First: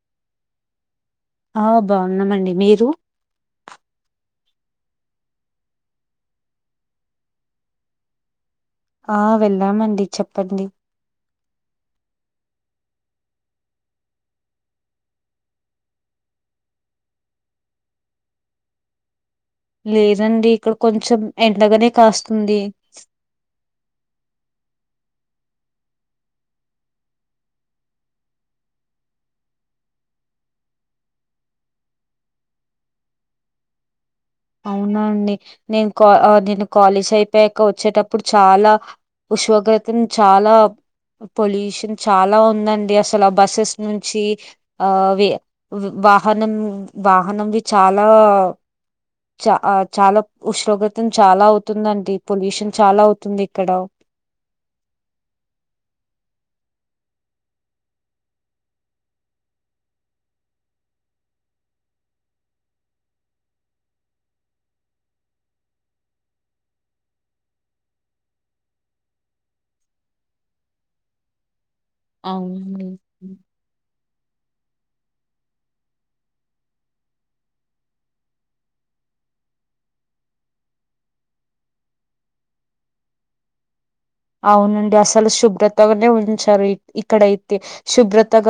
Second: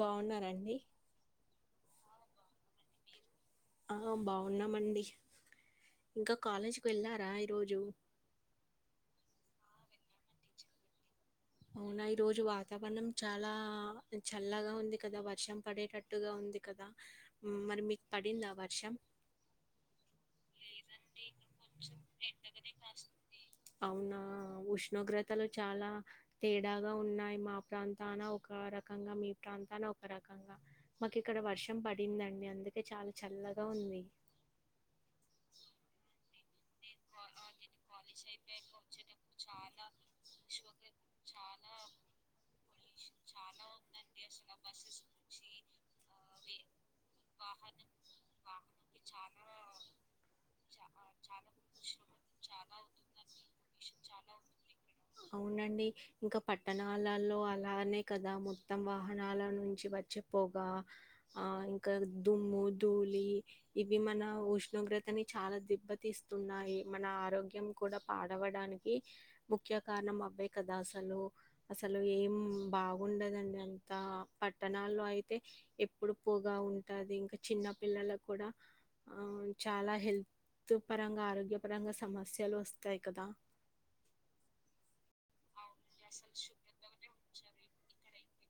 బాగున్నారండి ఆ బాగున్నామండి మీరు ఆ బాగున్నామండి ఇంకా కాలేజీకి వెళ్ళారా ఈరోజు ఆ వెళ్ళామండి చెప్పండి అవునా ఈ రోజు వాతావరణం చాలా చల్లగా ఉంది కదా వర్షం పడేటట్టుగా ఉంది కదా మరి మీకు పడిందా వర్షం లేదండి ఇక్కడ కొంచెం ఎండగానే కాస్తుంది అవునా ఉష్ణోగ్రతలు చాలా తేడాగా ఉన్నాయి మా ప్రాంతాన ఒక రకంగా మీ ప్రాంతాన ఒక రకంగా మాకు ఇక్కడ వర్షం పడిందండి అందుకే చాలా చల్లగా ఉంది అవునండి నేను కా నేను కాలేజ్ కా ఆ అయిపోయాక నేను కాలేజ్ వచ్చేటప్పుడు అయిపోయాక చాలా వచ్చేటప్పుడు చాలా ఉసోగ్రతన్ చాలా విశ్వక చాలా పొల్యూషన్ చాలా ఉందండి పొల్యూషన్ అస్సల చాలా బస్సెస్ ఉందండి నుంచి అసలు ఆ బస్సెస్ వే నుంచి ఆ వాహనం వే వాహనంవి వాహనం చాలా వాహనంకి చాలా చ చాలా చా ఉష్ణోగ్రతం చాలా శ్రమ అవుతుందండి పొల్యూషన్ చాలా అవుతుందండి అవుతుంది ఇక్కడ. పొల్యూషన్ చాలా అవుతుంది కాలల్లో అలానే కదా మొత్తం వాహనాల నుంచి వచ్చిపోగా ఆ ఇంకా దుమ్ము, ధూళి ఇవి మన ఉష్ణోగ్రతని చాలా దెబ్బతీస్తున్నాయి. మన ఆరోగ్యం కూడా పాడవడానికి ముఖ్య కారణం అవే కదా అసలు. అసలు ఏం అవునండి బాగుండదండి అంతా పట్టణాల్లో అయితే ఎప్పుడు పోగా ఉ ఉంటది ఇంకా చిన్న పిల్లలకు కూడా ఆ చాలా హెల్త్ పరంగా, ఆరోగ్య పరంగా సమస్యలు వస్తాయి కదా. అవునండి అస్ తలు అవునండి శుభ్రతగానే అసలు ఉంచారు. శుభ్రతగానే ఇక్కడయితే ఉంచారు శుభ్రత ఇక్కడైతే తగ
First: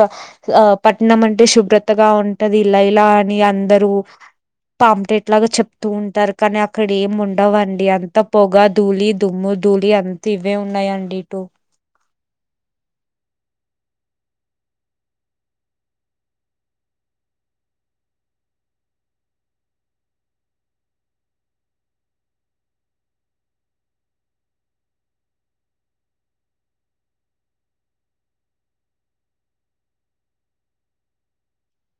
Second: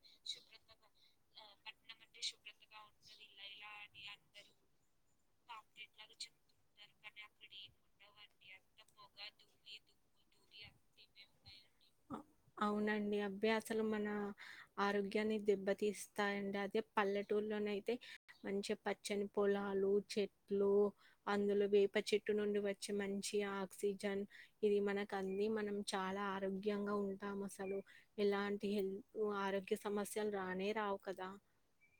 ఆ శుభ్రతగా పట్నం అంటే ఆ, శుభ్రత పట్నం కొత్తగా అంటే ఉంటది శుభ్రతగా ఉంటది లైలాన్ మీ ఇలా ఇలా అందరూ అని అందరూ పాంపటేట్లాగా చెప్తూ పాంప్లెట్ లాగా ఉంటారు. కానీ అక్కడ చెప్తుంటారు ఏం కానీ అక్కడ ఏమి ఉండవండి అంత ఉండవండి పొగ, అంత ధూలి, పొగ దుమ్ము, ధూళి ధూలి అ దుమ్ము ఇవ్వే ధూళి ఉన్నాయండి అంతేనే ఇటు ఉన్నాయండి అ- అవునండి అవి అసలు మన ఆరోగ్యాన్ని దెబ్బతీస్తాయండి. అదే పల్లెటూరులోనే అయితే మంచి పచ్చని పొలాలు, చెట్లు అందులో వేప చెట్టు నుండి వచ్చే మంచి ఆక్సిజన్ ఇది మనకు అంది మనం చాలా ఆరోగ్యంగా ఉం తామసలు ఎలాంటి హెల్త్ ఆరోగ్య సమస్యలు రానే రావు కదా.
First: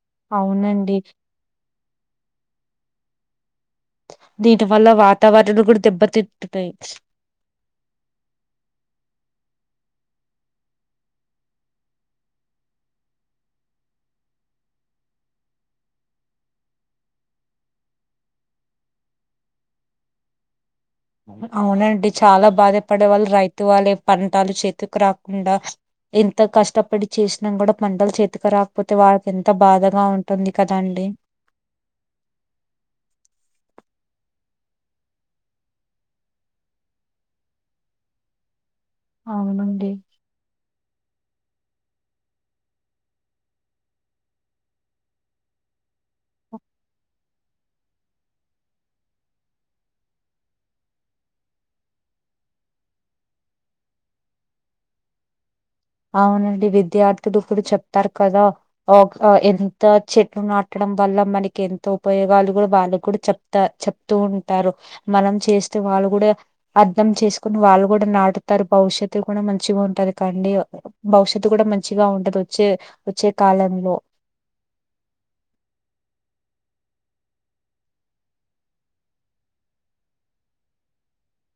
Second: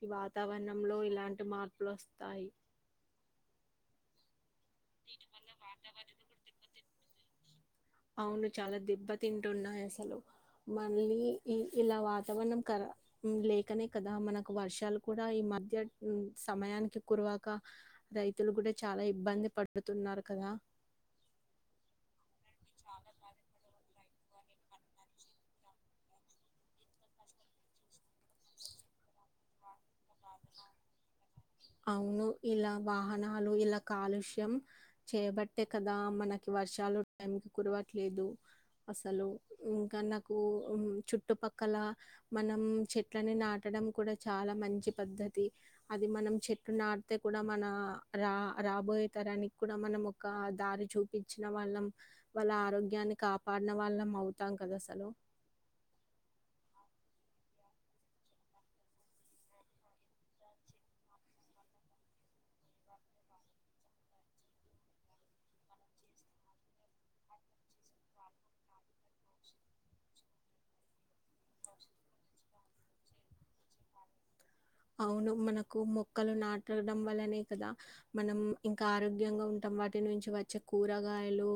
ఈ అవునండి వాతావరణంలో ఇలాంటి మార్పులు వస్తాయి. దీని వల్ల వాతావరణం కూడా దెబ్బతింటున్నా యి. స్ అవును చాలా దెబ్బతింటున్నాయి అసలు. మళ్ళీ ఈ ఇలా వాతావరణం కర లేకనే కదా మనకు వర్షాలు కూడా ఈ మధ్య సమయానికి కురవక రైతులు కూడా చాలా ఇబ్బంది పడుతున్నారు కదా. అవునండి చాలా బాధపడే వాళ్ళు రైతు వాళ్ళే పంటలు చేతికి రాకుండా ఎంత కష్టపడి చేసినా కూడా పంటలు చేతికి రాకపోతే వాళ్ళకి ఎంత బాధగా ఉంటుంది కదండి. అవును ఇలా వాహనాలు ఇలా కాలుష్యం చేయబట్టే కదా మనకి వర్షాలు టైం కు కురవట్లేదు. అసలు అవునండి ఇంకా నాకు ఉ ఉమ్ చు చుట్టుపక్కల మనం చెట్లని నాటడం కూడా చాలా మంచి పద్ధతి. అది మనం చెట్టు నాడితే కూడా మన రా రాబోయే తరానికి కూడా మనం ఒక దారి చూపించిన వాళ్ళం వాళ్ళ ఆరోగ్యాన్ని కాపాడిన వాళ్ళం అవుతాం కదా అసలు. అవునండి విద్యార్థులు కూడా చెప్తారు కదా. ఒక ఎంత చెట్లు నాటడం వల్ల మనకి ఎంత ఉపయోగాలు కూడా వాళ్ళు కూడా చెప్తా చెప్తూ ఉంటారు. మనం చేస్తే వాళ్ళు కూడా అర్థం చేసుకొని వాళ్ళు కూడా నాటుతారు. భవిష్యత్తు కూడా మంచిగా ఉంటది కాండి భవిష్యత్తు కూడా మంచిగా ఉంటదు వచ్చే వచ్చే కాలం అవును మనకు మొక్కలు నా తరగడం వల్లనే కదా మనం ఇంకా ఆరోగ్యంగా ఉంటాం. వాటి నుంచి వచ్చే కూరగాయలు,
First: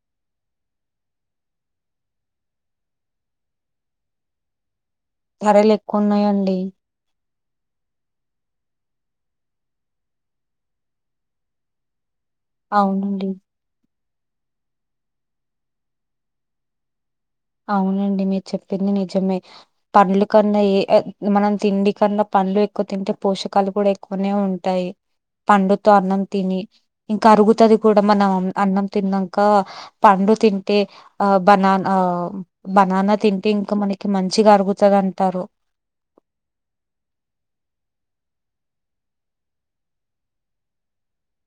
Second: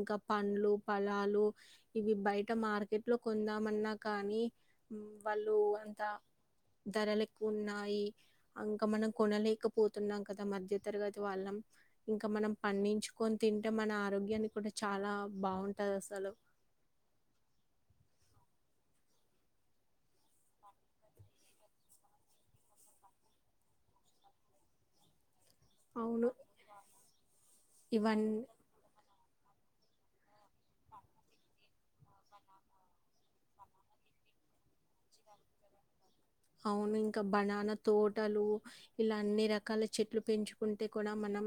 ఇంకా పండ్లు, ఫలాలు ఇవి బయట మార్కెట్ లో కొందామన్నా కానీ వాళ్ళు ధరలు అంత ఎక్కువ ఉన్నాయండి ధరలు ఎక్కువ ఉన్నాయి అంగ్ ఇక మనం కొనలేకపోతున్నాం కదా మధ్య తరగతి వాళ్ళం ఇంకా మనం అవునండి పండించుకొని తింటే మన ఆరోగ్యం ఈయన్ని కూడా చాలా బావుంటది అసలు అవునండి మీరు చెప్పింది నిజమే పండ్లు కన్నా ఏ ఏ మనం తిండి కన్నా పండ్లు ఎక్కువ తింటే పోషకాలు కూడా ఎక్కువనే ఉంటాయి. పండుతో అన్నం అవును. తిని ఇంకా అరుగుతది కూడా మనం ఇవన్నీ అన్నం తిన్నాం క పండు తింటే ఆ బనాన్ బనానా తింటే ఇంకా మనకి మంచిగా అరుగుతుంది అంటారు అవును ఇంకా బనానా తోటలు ఇలా అన్ని రకాల చెట్లు పెంచుకుంటే కూడా మనం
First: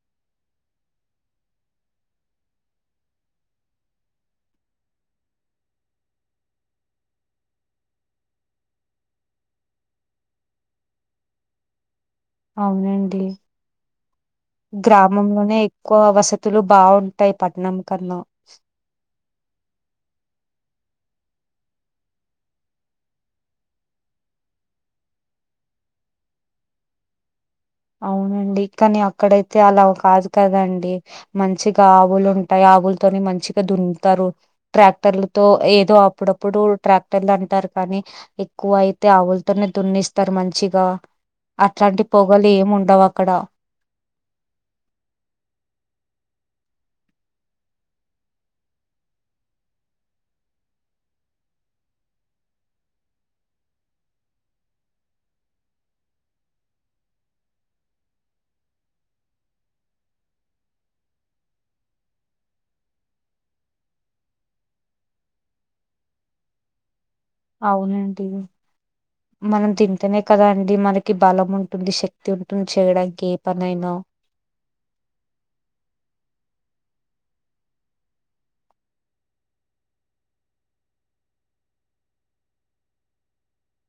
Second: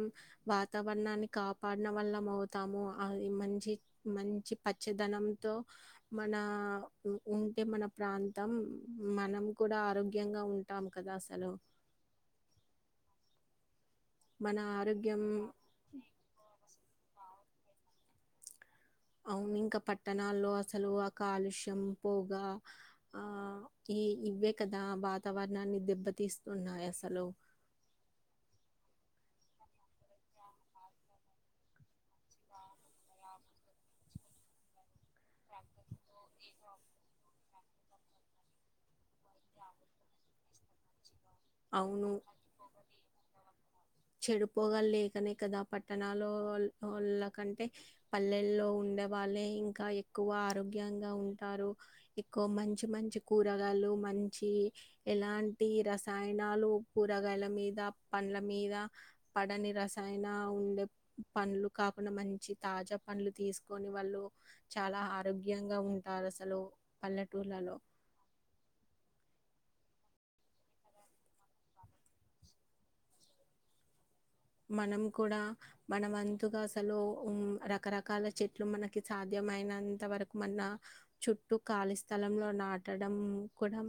వాతావరణాన్ని కాపాడన వల్లం అవుతాము అది మంచి మంచి పచ్చదనంతో మన ఉంటే మన ప్రాంతం మనం కూడా ఆరోగ్యంగా ఉంటాము కదా అసలు అవునండి మన ఆరోగ్యం గ్రామంలోనే ఎక్కువ వసతులు బాగుంటాయి పట్టణం కన్నా అవును ఇంకా పట్టణాల్లో అసలు ఆ కాలుష్యం పొగ ఆ ఈ ఇవే కదా వాతావరణాన్ని దెబ్బతీస్తున్నాయి అసలు అవునండి కానీ అక్కడైతే అలా కాదు కదండి మంచిగా ఆవులు ఉంటాయి ఆవులతోని మంచిగా ద్దునుతారు ట్రాక్టర్లు తో ఏదో అప్పుడప్పుడు ట్రాక్టర్లు అంటారు కానీ ఎక్కువ అయితే ఆవులతోనే దున్నిస్తారు మంచిగా అట్లాంటి పో చెడుపోగాలి లేకనే కదా పట్టణాలో వాళ్ల కంటే పల్లెల్లో ఉండేవాళ్లే ఇంకా ఎక్కువ ఆరోగ్యంగా ఉంటారు ఇంకో మంచి మంచి కూరగాయలు మంచి ఎలాంటి రస రసాయనాలు కూరగాయల మీద పండ్ల మీద పడని రసాయన ఉండే పండ్లు కాకుండా మంచి తాజా పండ్లు తీసుకొని వాళ్ళు చాలా ఆరోగ్యంగా ఉంటారు అసలు పల్లెటూర్లలో అవునడి మనం తింటేనే కదా అండి మనకి బలం ఉంటుంది శక్తి ఉంటుంది చేయడానికి ఏ పనైనా మనం కూడా మనమంతుగా అసలు రకరకాల చెట్లు మనకి సాధ్యమైనంత వరకు మన చుట్టూ ఖాళీ స్థలంలో నాటడం కూడా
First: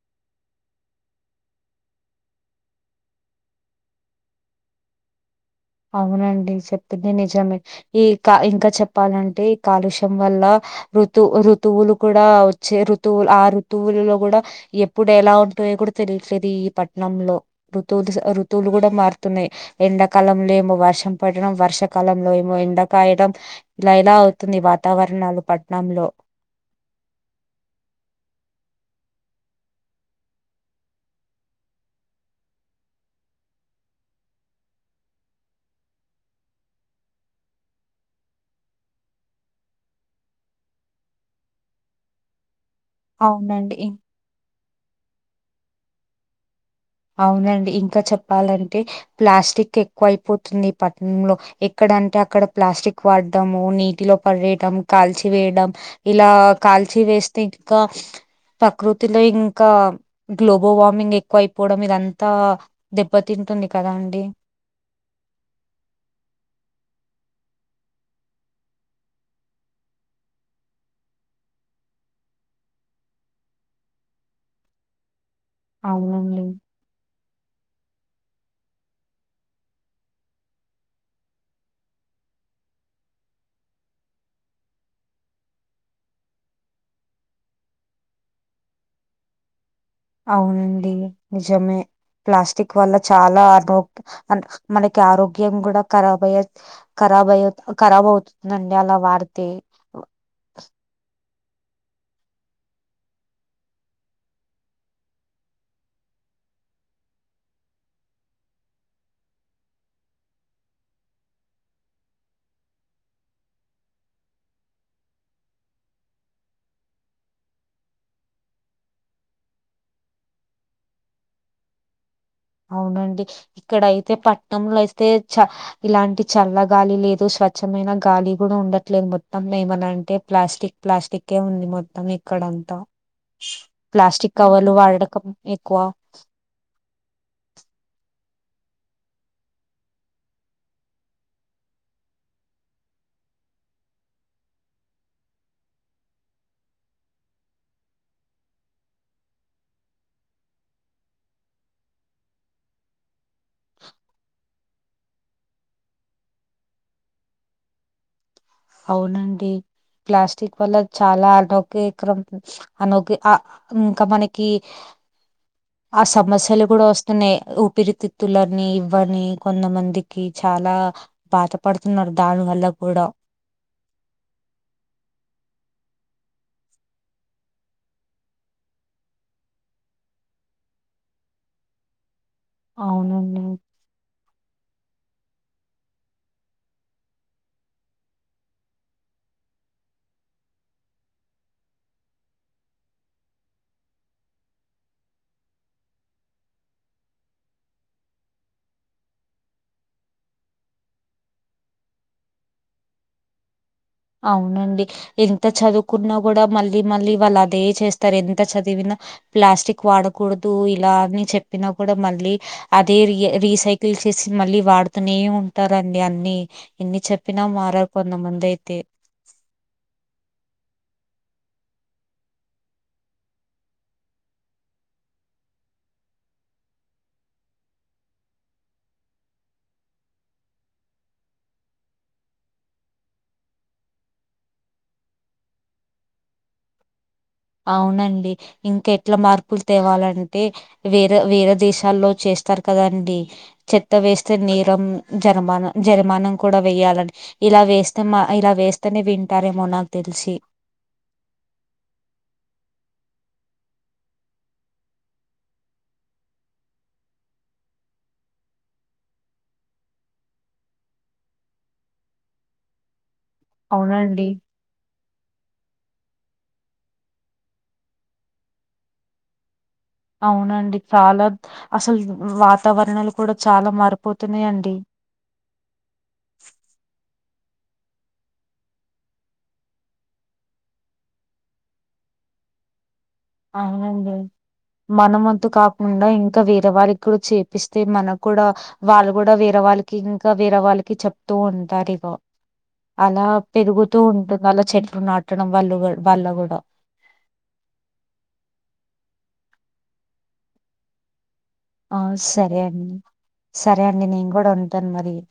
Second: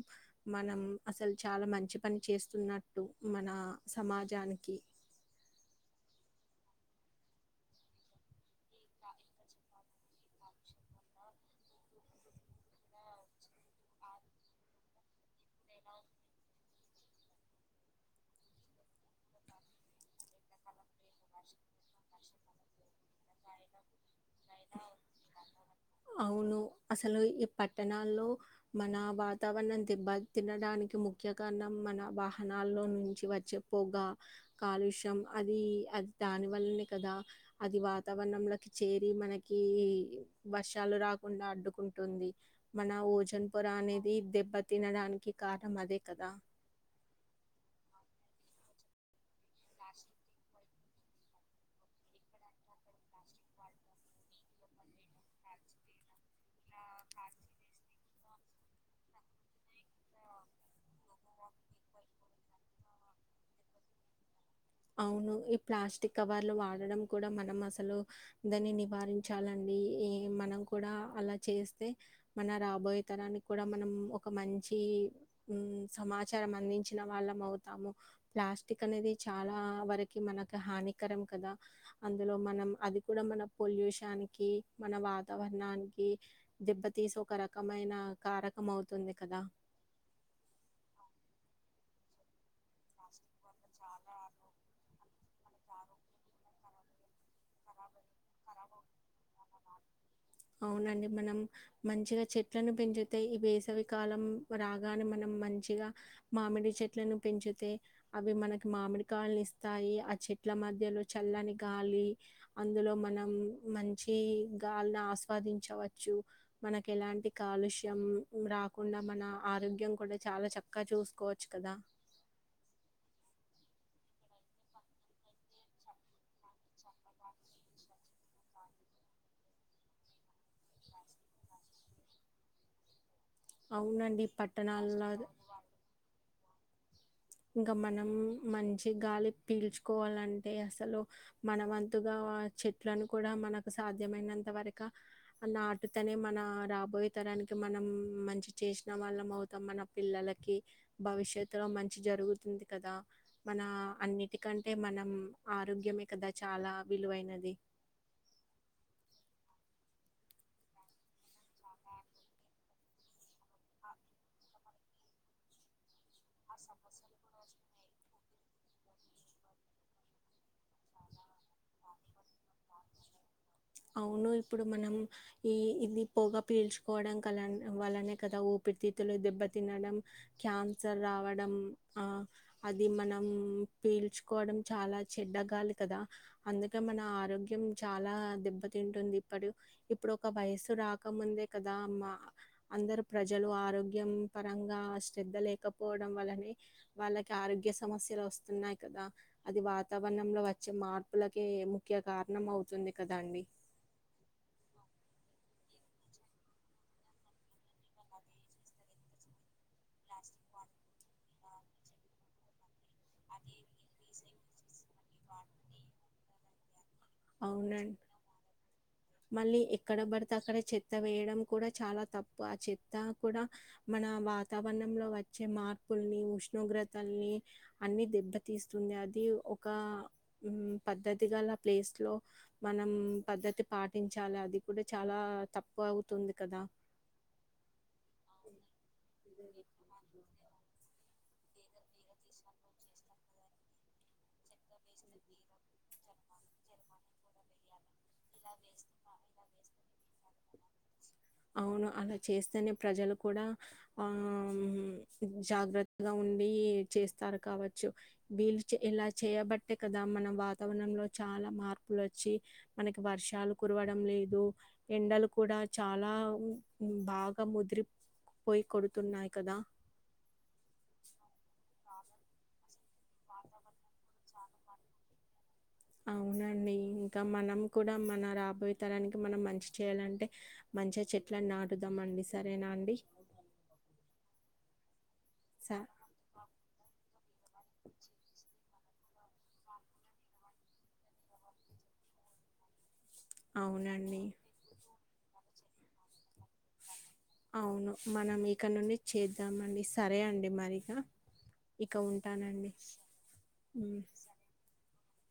మనం అసలు చాలా మంచి పని చేస్తున్నట్టు మన సమాజానికి అవునండి చెప్తుంది నిజమే ఈ ఇంకా చెప్పాలంటే ఈ కాలుష్యం వల్ల ఋతు ఋతువులు కూడా వచ్చే ఋతువులు ఆ ఋతువులో కూడా ఎప్పుడు ఎలా ఉంటాయో కూడా తెలియట్లేదు ఈ పట్ణంలో ఋతువులు ఋతువులు కూడా మారుతున్నాయి ఎండాకాలం లే ము వష పడడం వర్షాకాలంలో ఏమో ఎండకాయడం ఇలా ఇలా అవుతుంది వాతావరణాలు పట్టణంలో అవును. అసలు ఈ పట్టణాల్లో మన వాతావరణం తిబ తినడానికి ముఖ్య కారణం మన వాహనాల్లో నుంచి వచ్చే పొగ కాలుష్యం అది అది దాని వల్లనే కదా అది వాతావరణంలోకి చేరి మనకి వర్షాలు రాకుండా అడ్డుకుంటుంది మన ఓజన్ పొర అవునండి అనేది దెబ్బతి తినడానికి కారణం అదే కదా అవునండి ఇంకా చెప్పాలంటే ప్లాస్టిక్ క్ ఎక్కువ అయిపోతుంది పట్టణంలో ఎక్కడంటే అక్కడ ప్లాస్టిక్ వాడడము నీటిలో పడేయడం కాల్చి వేయడం ఇలా కాల్చి వేస్తే ఇంకా ప్రకృతిలో ఇంకా గ్లోబల్ వార్మింగ్ ఎక్కువయిపో పోడం ఇదంతా దెబ్బతింటుంది కదా అండి అవును ఈ ప్లాస్టిక్ కవర్లు వాడడం కూడా మనం అసలు దాన్ని నివారించాలండి ఈ మనం కూడా అలా చేస్తే మన రాబోయే తరానికి కూడా మనం ఒక మంచి ఉ అవునండి సమాచారం అందించిన వాళ్ళం అవుతాము ప్లాస్టిక్ అనేది చాలా వరకి మనకి హానికరం కదా అందులో మనం అది కూడా మన పొల్యూషన్ క మన వాతావరణానికి దెబ్బతీసి ఒక రకమైన కారకం అవుతుంది కదా అవునండి నిజమే ప్లాస్టిక్ వల్ల చాలా ఆ అ మనకి ఆరోగ్యం కూడా కరాబ్ అయ్యే ఖరాబ్ అయ్య ఖరాబ్ అవుతుందండి అలా వాడితే అవునండి మనం మంచిగా చెట్లను పెంచుతే ఈ వేసవికాలం రాగానే మనం మంచిగా మామిడి చెట్లను పెంచుతా అవి మనకి మామిడి కాయని ఇస్తాయి ఆ చెట్ల మధ్యలో చల్లని గాలి అందులో మనం మంచి గాలిని ఆసు ఉపాదించవచ్చు మనకి ఎలాంటి కాలుష్యం రాకుండా మన ఆరోగ్యం కూడా చాలా చక్కగా చూసుకోవచ్చు కదా అవునండి ఇక్కడ అయితే పట్టనంలో అయితే చ ఇలాంటి చల్ల గాలి లేదు స్వచ్ఛమైన గాలి కూడా ఉండట్లేదు మొత్తం ఏమన అంటే ప్లాస్టిక్ ప్లాస్టిక్ే ఉంది మొత్తం ఇక్కడంతా అవునండి ప్లాస్టిక్ కవర్లు పట్టణాల్లో వాడటకం ఎక్కువ ఇంకా మనం మంచి గాలి పీల్చుకోవాలంటే అసలు మన వంతుగా చెట్లను కూడా మనకు సాధ్యమైనంత వరక నాటుతనే మన రాబోయే తరానికి మనం మంచి చేసిన వాళ్ళం అవుతాం మన పిల్లలకి భవిష్యత్తులో మంచి మ జరుగుతుంది కదా మన అన్నిటికంటే మనం ఆరోగ్యమే కదా చాలా విలువైనది అవునండి ప్లాస్టిక్ వల్ల చాలా అనౌగ్యకరం అనౌ ఇంకా మనకి ఆ సమస్యలు కూడా వస్తున్నాయి పిరితిత్తులని ఇవ్వని కొంతమందికి చాలా బాధపడుతున్నారు దాని వల్ల కూడా అవును ఇప్పుడు మనం ఈ ఇది పొగా పీల్చుకోవడం కల వలనే కదా ఊపిరితితులు దెబ్బ తినడం క్యాన్సర్ రావడం ఆ అది మనం అవునండి పీల్చుకోవడం చాలా చెడ్డగాలి కదా అందుకే మన ఆరోగ్యం చాలా దెబ్ త తింటుంది ఇప్పుడు ఇప్పుడు ఒక వయసు రాకముందే కదా మా అందరు ప్రజలు ఆరోగ్యం పరంగా శ్రధ లేకపోవడం వలనే వాళ్ళకి ఆరోగ్య సమస్యలు వస్తున్నాయి కదా అది వాతావరణంలో వచ్చే మార్పులకే ముఖ్య కారణం అవుతుంది కదా అండి అవునండి ఎంత చదువుకున్నా కూడా మళ్ళీ మళ్ళీ వాళ్ళు అదే చేస్తారు ఎంత చదివినా ప్లాస్టిక్ వాడకూడదు ఇలా అని చెప్ప చెప్పినా కూడా మళ్ళీ అదే ర రీసైకిల్ చేసి మళ్ళీ వాడుతూనే ఉంటారంండి అన్ని ఎన్ని చెప్పినా మారారు అవునండి. కొంతమంది అయితే మళ్ళీ ఎక్కడ పడితే అక్కడ చెత్త వేయడం కూడా చాలా తప్పు ఆ చెత్త కూడా మన వాతావరణంలో వచ్చే మార్పుల్ని ఉష్ణోగ్రతల్ని అన్ని దెబ్బతీస్తుంది అది ఒక పద్ధతి గల ప్లేస్ ఇట్ లో మనం పద్ధతి పాటించాలి అది కూడా చాలా తక్కువ అవుతుంది కదా అవునండి ఇంకె ఇట్లా మార్పులు తేవాలంటే వేరే వేరే దేశాల్లో చేస్తారు కదండి చెత్త వేస్తే నేరం జరమాన జరిమాన కూడా వేయాల ఇలా వేస్తే మా ఇలా వేస్తేనే వింటారేమో నాకు తెలిసి అవును అలా చేస్తేనే ప్రజలు కూడా ఆ జాగ్రత్తగా ఉండి చేస్తారు కావచ్చు వీళు ఇలా చేయబట్టే కదా మన వాతావరణంలో చాలా మార్పులు వచ్చి మనకి వర్ష కురవడం అవునండి. లేదు ఎండలు కూడా చ చాలా బాగా ముదిరిపోయి కొడుతున్నాయి కదా అవునండి చాలా అసలు వాతావరణాలు కూడా చాలా మారిపోతున్నాయండి అవునండి ఇంకా మనం కూడా మన రాబోయే తరానికి మనం మంచి చేయాలంటే మంచిగా చెట్ల నాటుదాం అండి సరేనా అండి అవునండి మన వంతు స కాకుండా ఇంకా వేరే వాళ్ళకి కూడా చేపిస్తే మన కూడా వాళ్ళు కూడా వేరే వాళ్ళకి ఇంకా వేరే వాళ్ళకి చెప్తూ ఉంటారు ఇగో అలా పెరుగుతూ అవునండి. ఉంటుంది అలా చెట్లు నాటు కట్టడం వల్ళ వాళ్ళుగూడ అవును మనం ఇక నుండి చేద్దామండి సరే అండి మరి క ఆ సరే అండి సరే ఉమ్ అండి నేను కూడా వుంటాను మరి అ